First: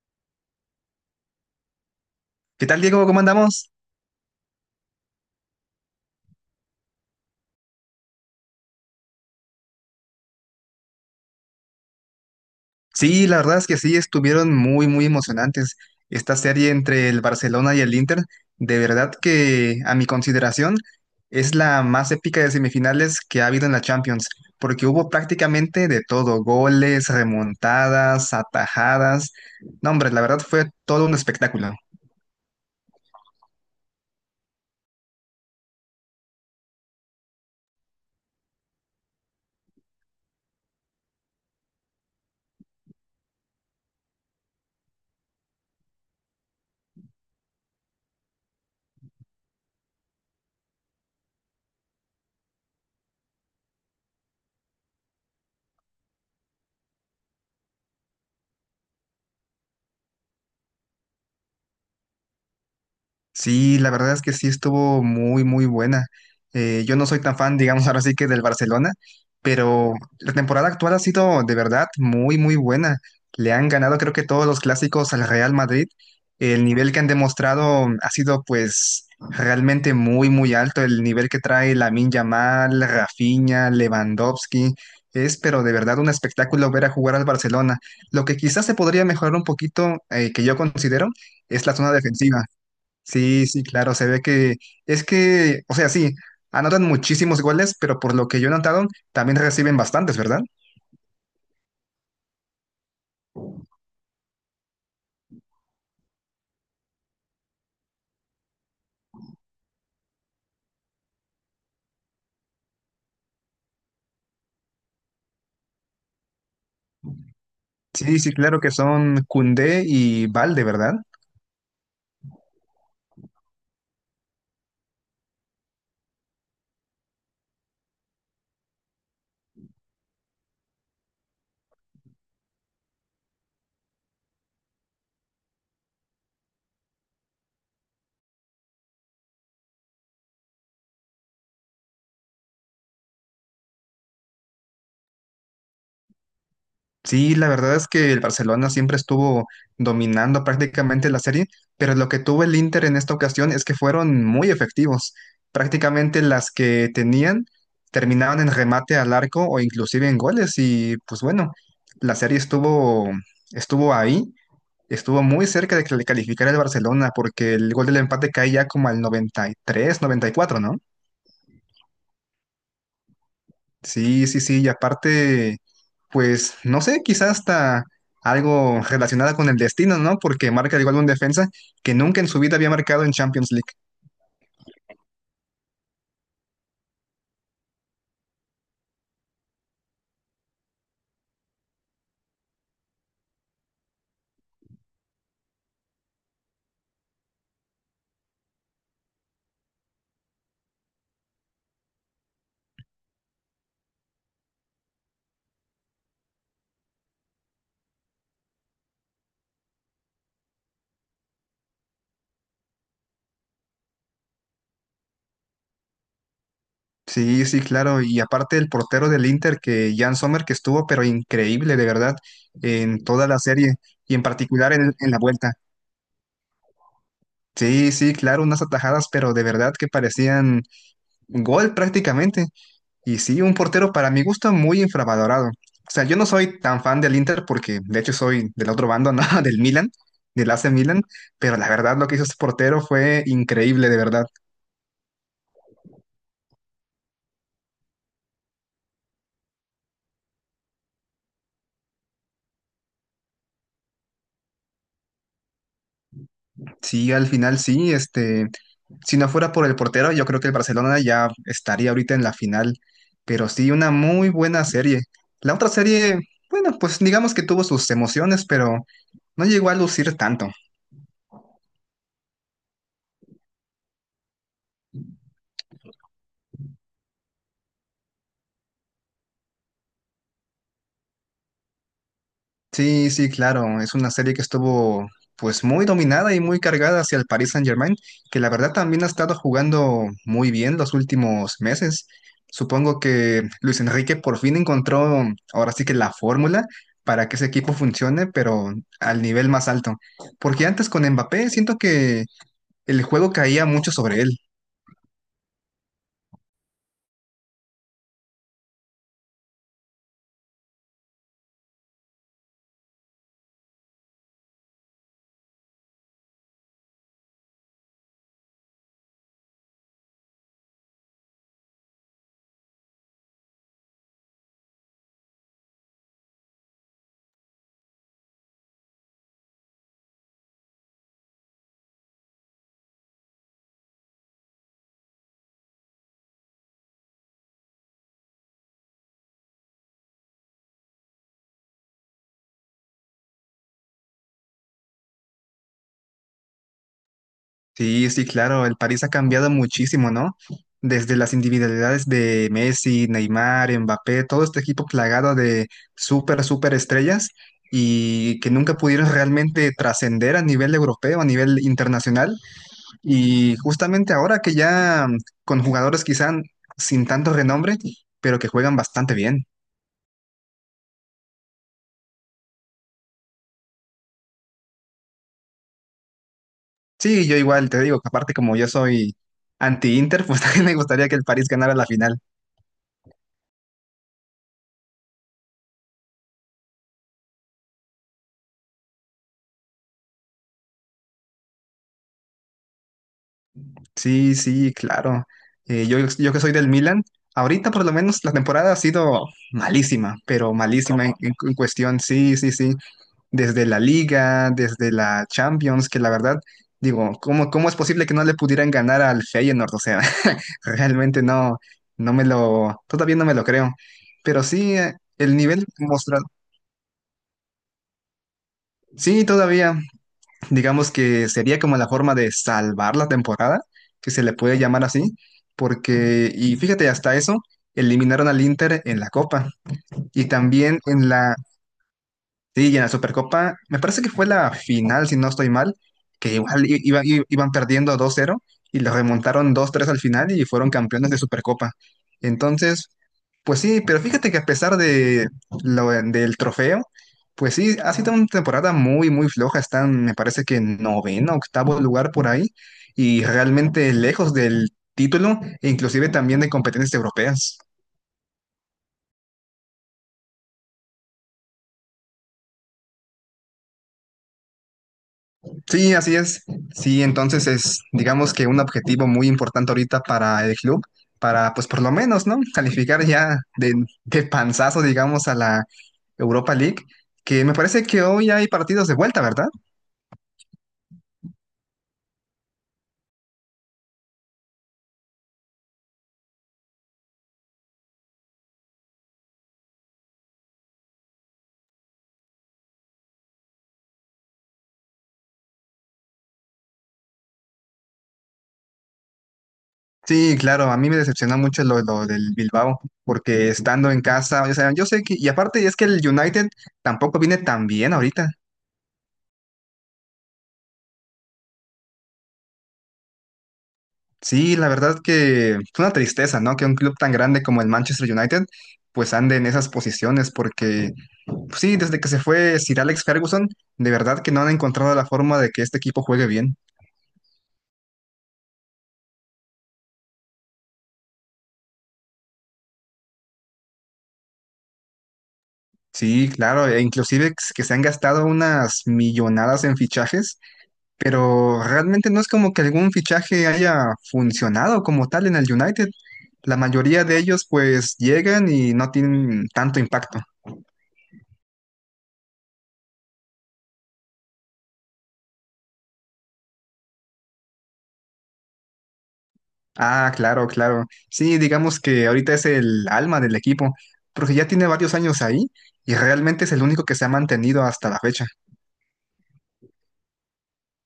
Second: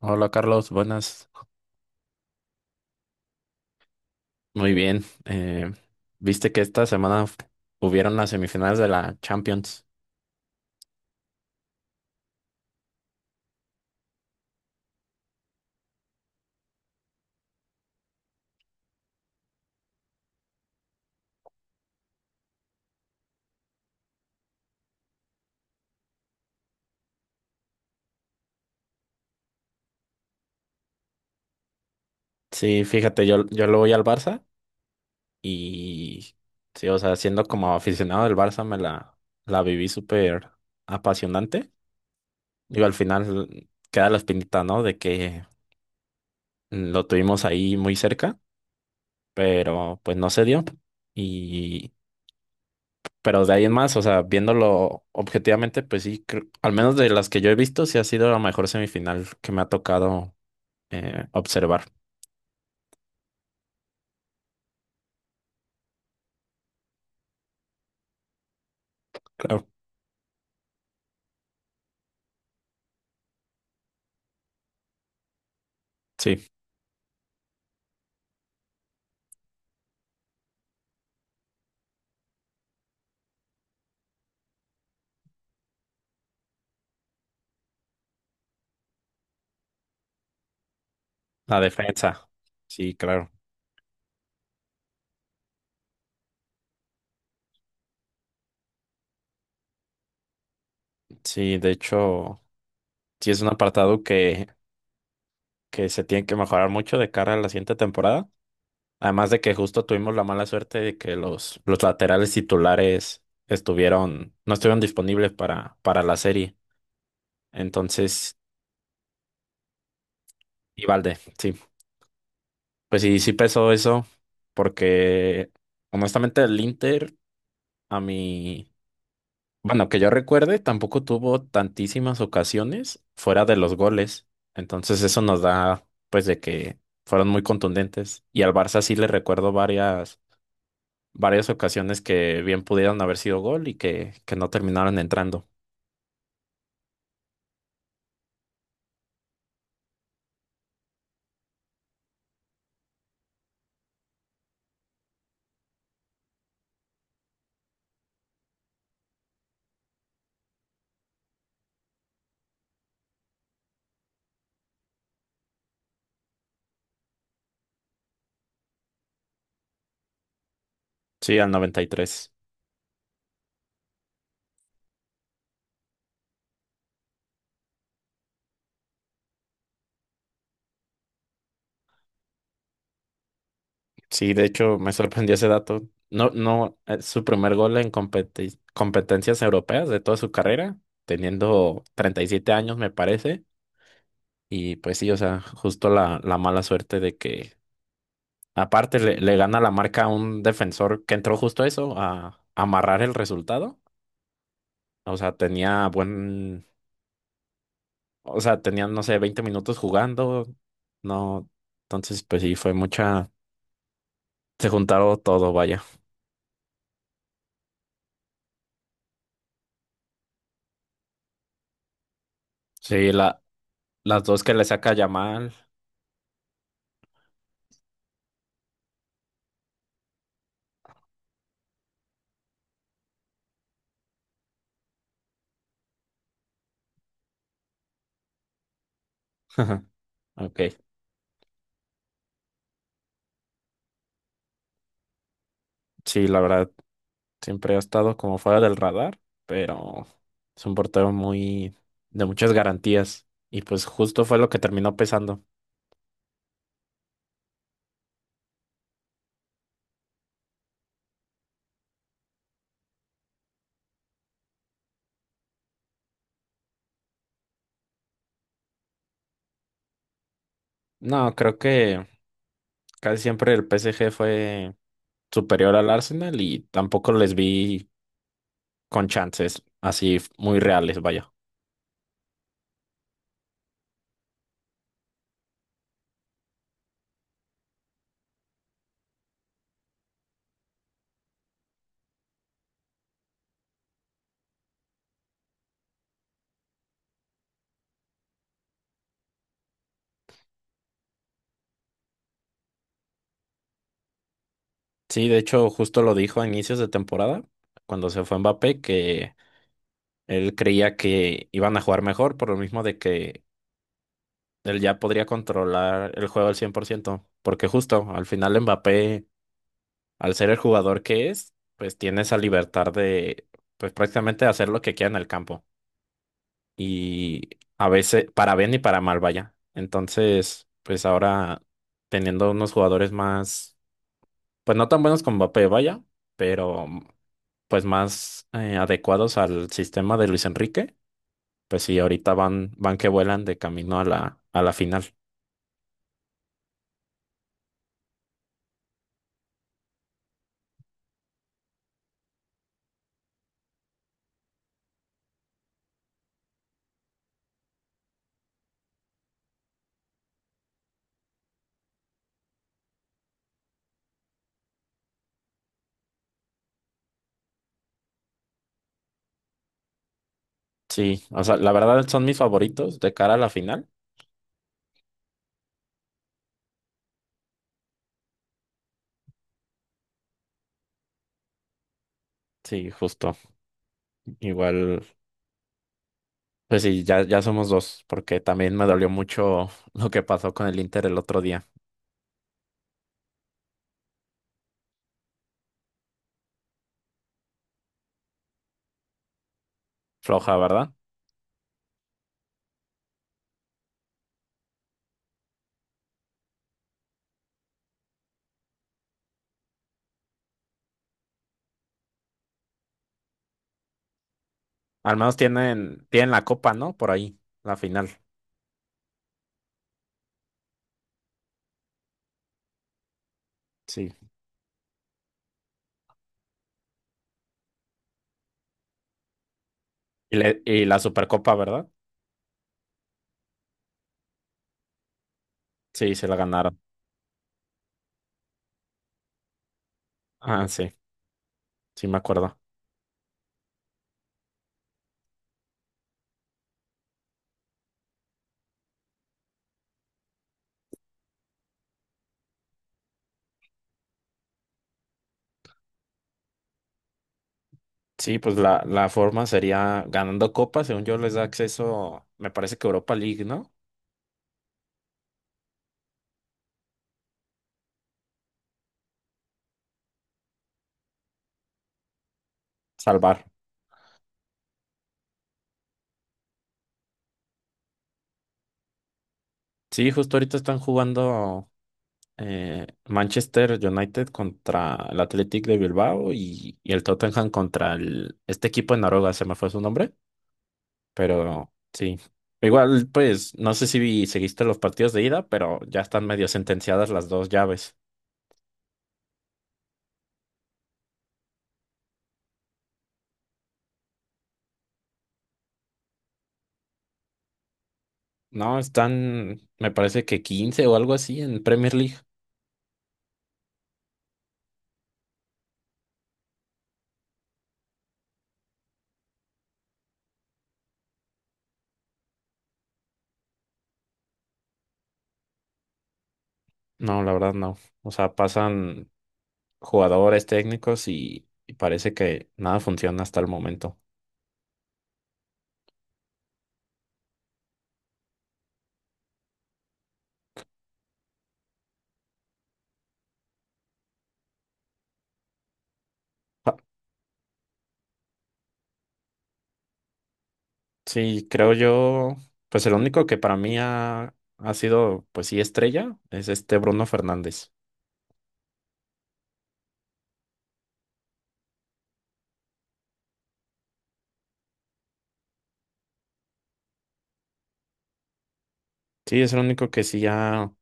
Hola Carlos, buenas. ¿Qué tal, Diego? ¿Cómo andamos? Muy bien. ¿Viste que esta semana hubieron las semifinales de la Champions? Sí, la verdad es que sí, estuvieron muy, muy emocionantes. Esta serie entre el Barcelona y el Inter, de verdad que a mi consideración es la más épica de semifinales que ha habido en la Champions, porque hubo prácticamente de todo, goles, remontadas, atajadas. No, hombre, la verdad fue todo un espectáculo. Sí, fíjate, yo le voy al Barça y sí, o sea, siendo como aficionado del Barça la viví súper apasionante. Digo, al final queda la espinita, ¿no? De que lo tuvimos ahí muy cerca, pero pues no se dio. Pero de ahí en más, o sea, viéndolo objetivamente, pues sí, al menos de las que yo he visto, sí ha sido la mejor semifinal que me ha tocado observar. Sí, la verdad es que sí estuvo muy, muy buena. Yo no soy tan fan, digamos, ahora sí que del Barcelona, Claro, pero la temporada actual ha sido de verdad muy, muy buena. Le han ganado creo que todos los clásicos al Real Madrid. sí, El nivel que han demostrado ha sido pues realmente muy, muy alto. El nivel que trae Lamine Yamal, Rafinha, Lewandowski. Es, pero de verdad un espectáculo ver a jugar al Barcelona. Lo que quizás se podría mejorar un poquito, que yo considero, la es la zona defensa. defensiva. Sí, claro. Sí, sí, claro, se ve que es que, o sea, sí, anotan muchísimos goles, pero por lo que yo he notado, también reciben bastantes, ¿verdad? Sí, de hecho, sí es un apartado que se tiene que mejorar mucho de cara a la siguiente temporada. Además de que justo tuvimos la mala suerte de que los laterales titulares no estuvieron disponibles para la serie. Sí, sí, Entonces, claro que son Koundé y Valde, y ¿verdad? Valde, sí. Pues sí, sí pesó eso, porque honestamente el Inter, a mí, bueno, que yo recuerde, tampoco tuvo tantísimas ocasiones fuera de los goles. Entonces eso nos da, pues, de que fueron muy contundentes. Y al Barça sí le recuerdo varias ocasiones que bien pudieron haber sido gol que no terminaron entrando. Sí, la verdad es que el Barcelona siempre estuvo dominando prácticamente la serie, pero lo que tuvo el Inter en esta ocasión es que fueron muy efectivos. Prácticamente las que tenían terminaban en remate al arco o inclusive en goles y pues bueno, la serie estuvo ahí. Estuvo muy cerca de que le calificara el Barcelona porque el gol del empate cae ya como al 93, 94, ¿no? Sí, al 93. Sí, sí, sí, y aparte, pues no sé, quizás hasta algo relacionado con el destino, ¿no? Porque marca igual un defensa que nunca en su vida había marcado en Champions League. Sí, de hecho me sorprendió ese dato. No, no, su primer gol en competencias europeas de toda su carrera, teniendo 37 años me parece. Y pues sí, o sea, justo la mala suerte de que aparte le gana la marca a un defensor que entró justo eso, a amarrar el resultado. O sea, o sea, tenían, no sé, 20 minutos jugando. No, entonces pues sí, se juntaron todo, vaya. Sí, sí, claro, y aparte el portero del Inter, que Jan Sommer, que estuvo pero increíble, de verdad, en Sí, toda la la, serie y en las dos que le particular saca en la Yamal. vuelta. Sí, sí, claro, unas atajadas, pero de verdad que parecían gol prácticamente. Y sí, un portero para mi gusto muy infravalorado. O sea, yo no soy tan fan del Inter porque de hecho soy del otro bando, ¿no? Del Ajá. Milan, del Ok, AC Milan, pero la verdad lo que hizo este portero fue increíble, de verdad. sí, la verdad, siempre ha estado como fuera del radar, pero es un portero muy de muchas garantías y pues justo fue lo que terminó pesando. Sí, al final sí, este, si no fuera por el portero, yo creo que el Barcelona ya estaría ahorita en la final, pero sí, una muy buena serie. La otra serie, bueno, pues digamos que tuvo sus emociones, pero no llegó a lucir tanto. No, creo que casi siempre el PSG fue superior al Arsenal y tampoco les vi con chances así muy reales, vaya. Sí, sí, claro. Es una serie que estuvo pues muy dominada y muy cargada hacia el Paris Saint-Germain, que la verdad también ha estado jugando muy bien los últimos meses. Supongo que Luis Enrique por fin encontró ahora sí que la fórmula para que ese equipo funcione, pero al nivel más alto. Porque antes con Mbappé siento que el juego caía mucho sobre él. Sí, de hecho, justo lo dijo a inicios de temporada, cuando se fue Mbappé, que él creía que iban a jugar mejor por lo mismo de que él ya podría controlar el juego al 100 por ciento, porque justo al final Mbappé, al ser el jugador que es, pues tiene esa libertad de, pues prácticamente hacer lo que quiera en el campo. Y a veces, para bien y para mal, vaya. Entonces, pues ahora teniendo unos jugadores más, pues no tan buenos como Mbappé, vaya, pero pues más adecuados al sistema de Luis Enrique, pues sí, ahorita van que vuelan de camino a a la final. Sí, sí, claro, el París ha cambiado muchísimo, ¿no? Desde las individualidades de Messi, Neymar, Mbappé, todo este equipo plagado de súper, súper estrellas y que nunca pudieron realmente trascender a nivel europeo, a nivel internacional. Y justamente ahora que ya con jugadores quizá sin tanto renombre, pero que juegan bastante bien. Sí, o sea, la verdad son mis favoritos de cara a la final. Sí, yo igual te digo que aparte como yo soy anti-Inter, pues también me gustaría que el París ganara la final. Sí, justo. Igual, pues sí, ya somos dos, porque también me dolió mucho lo que pasó con el Inter el otro día. Sí, sí, claro. Yo que soy del Milan, ahorita por lo menos la temporada ha sido malísima, pero Floja, ¿verdad? malísima en, en cuestión, sí, sí, sí. Desde la Liga, desde la Champions, que la verdad, digo, ¿cómo, cómo es posible que no le pudieran ganar al Feyenoord? O sea, realmente no, no me lo, todavía no me lo creo. Pero sí, Al el menos nivel mostrado, tienen la copa, ¿no? Por ahí, la final. sí, todavía, digamos que sería como la forma de salvar la temporada, que Sí. se le puede llamar así, porque, y fíjate, hasta eso, eliminaron al Inter en la Copa y Y, también y la en la, Supercopa, ¿verdad? sí, y en la Supercopa, me parece que fue la final, si no estoy mal, Sí, se que la igual ganaron. Iban perdiendo 2-0 y lo remontaron 2-3 al final y fueron Ah, sí, campeones de Supercopa. sí me acuerdo. Entonces, pues sí, pero fíjate que a pesar de lo, del trofeo, pues sí, ha sido una temporada muy, muy floja. Están, me parece que noveno, octavo lugar por ahí, y realmente lejos del título, e inclusive también de competencias europeas. Sí, pues la forma sería ganando copa, según yo les da acceso, me parece que Europa League, ¿no? Sí, así es. Sí, entonces es, digamos que un objetivo muy importante ahorita para el club, para, pues por lo menos, ¿no? Calificar ya Salvar. De panzazo, digamos, a la Europa League, que me parece que hoy hay partidos de vuelta, ¿verdad? Sí, justo ahorita están jugando. Manchester United contra el Athletic de Bilbao y el Tottenham contra el, este equipo de Noruega, se me fue su nombre, pero sí. Igual, pues, no sé si seguiste los partidos de ida, pero ya están medio sentenciadas las dos llaves. Sí, claro, a mí me decepciona mucho lo del Bilbao, porque estando en casa, o sea, yo sé que, y aparte es que el United tampoco viene tan bien ahorita. No, están, me parece que 15 o algo así en Premier League. Sí, la verdad que es una tristeza, ¿no? Que un club tan grande como el Manchester United, pues ande en esas posiciones, porque pues sí, desde que se fue Sir Alex Ferguson, de verdad que no han encontrado la forma de que este equipo juegue bien. No, la verdad no. O sea, pasan jugadores técnicos y parece que nada funciona hasta el momento. Sí, claro, e inclusive que se han gastado unas millonadas en fichajes, pero realmente no es como que algún fichaje haya funcionado como tal en el United. La mayoría de ellos pues llegan y no tienen tanto impacto. Sí, creo yo, pues el único que para mí ha sido, pues sí, estrella, es este Bruno Fernández. Ah, claro, claro. Sí, digamos que ahorita es el alma del equipo, porque ya tiene varios años ahí y realmente es el único que se ha mantenido hasta la fecha. Sí, es el único que sí ha,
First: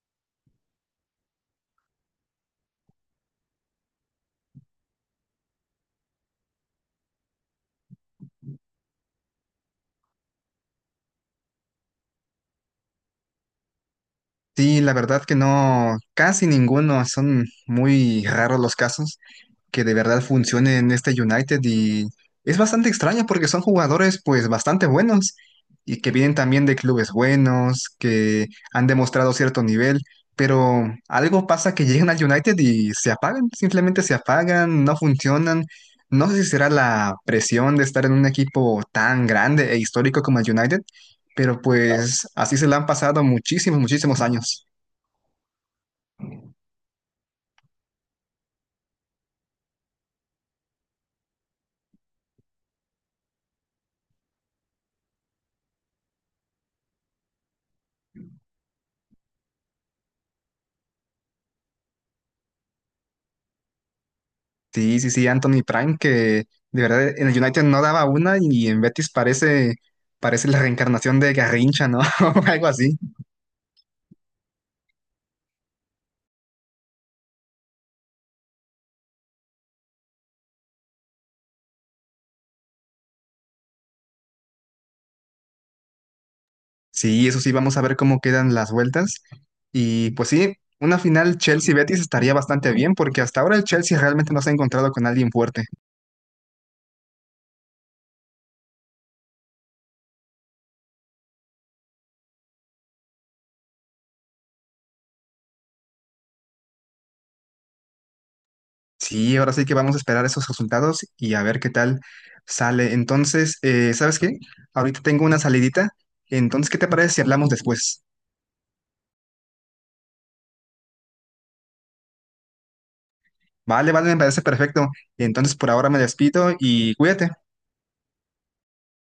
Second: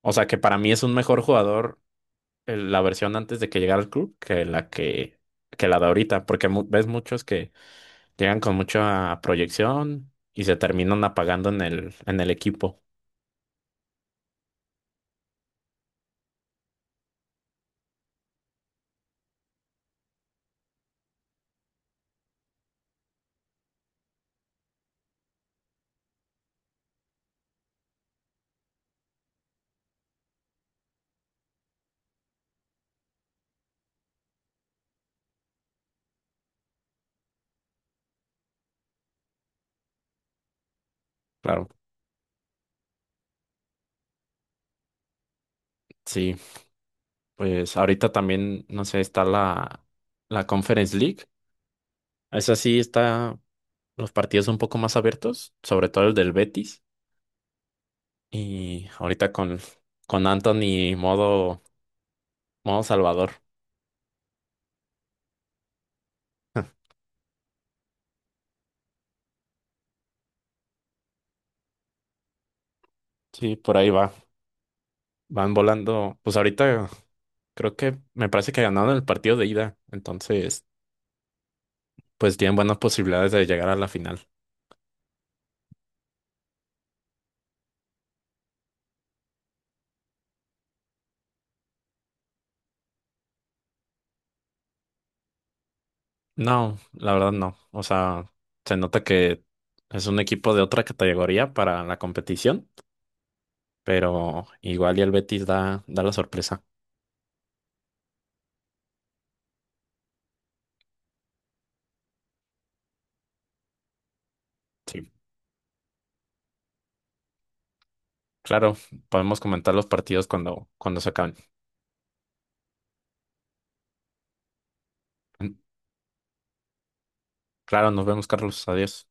o sea, que para mí es un mejor jugador la versión antes de que llegara al club que que la de ahorita, porque ves muchos que llegan con mucha proyección y se terminan apagando en en el equipo. Sí, la verdad que no, casi ninguno, son muy raros los casos que de verdad funcione en este United, y es bastante extraño porque son jugadores pues bastante buenos y que vienen también de clubes buenos, que han demostrado cierto nivel, pero algo pasa que llegan al United y se apagan, simplemente se apagan, no funcionan. No sé si será la presión de estar en un equipo tan grande e histórico como el United, pero Claro, pues así se la han pasado muchísimos, muchísimos años. sí, pues ahorita también, no sé, está la, la Conference League. Esa sí está. Los partidos un poco más abiertos, sobre todo el del Betis. Y ahorita con Anthony modo, modo Salvador. Sí, sí, sí, Anthony Prime, que de verdad en el United no daba una y en Betis parece, parece la reencarnación de Garrincha, ¿no? O algo así. Sí, por ahí va. Van volando. Pues ahorita creo que me parece que ganaron el partido de ida. Entonces, pues tienen buenas posibilidades de llegar a la final. Sí, eso sí, vamos a ver cómo quedan las vueltas. Y pues sí, una final Chelsea-Betis estaría bastante bien porque hasta ahora el Chelsea realmente no se ha encontrado con alguien fuerte. No, la verdad no. O sea, se nota que es un equipo de otra categoría para la competición, pero igual y el Betis da, da la sorpresa. Sí, ahora sí que vamos a esperar esos resultados y a ver qué tal sale. Entonces, ¿sabes qué? Ahorita Sí. tengo una salidita. Entonces, ¿qué te parece si hablamos después? Claro, podemos comentar los partidos cuando se acaben. Vale, vale, me parece perfecto. Entonces por ahora me despido y cuídate. Claro, nos vemos, Carlos. Adiós.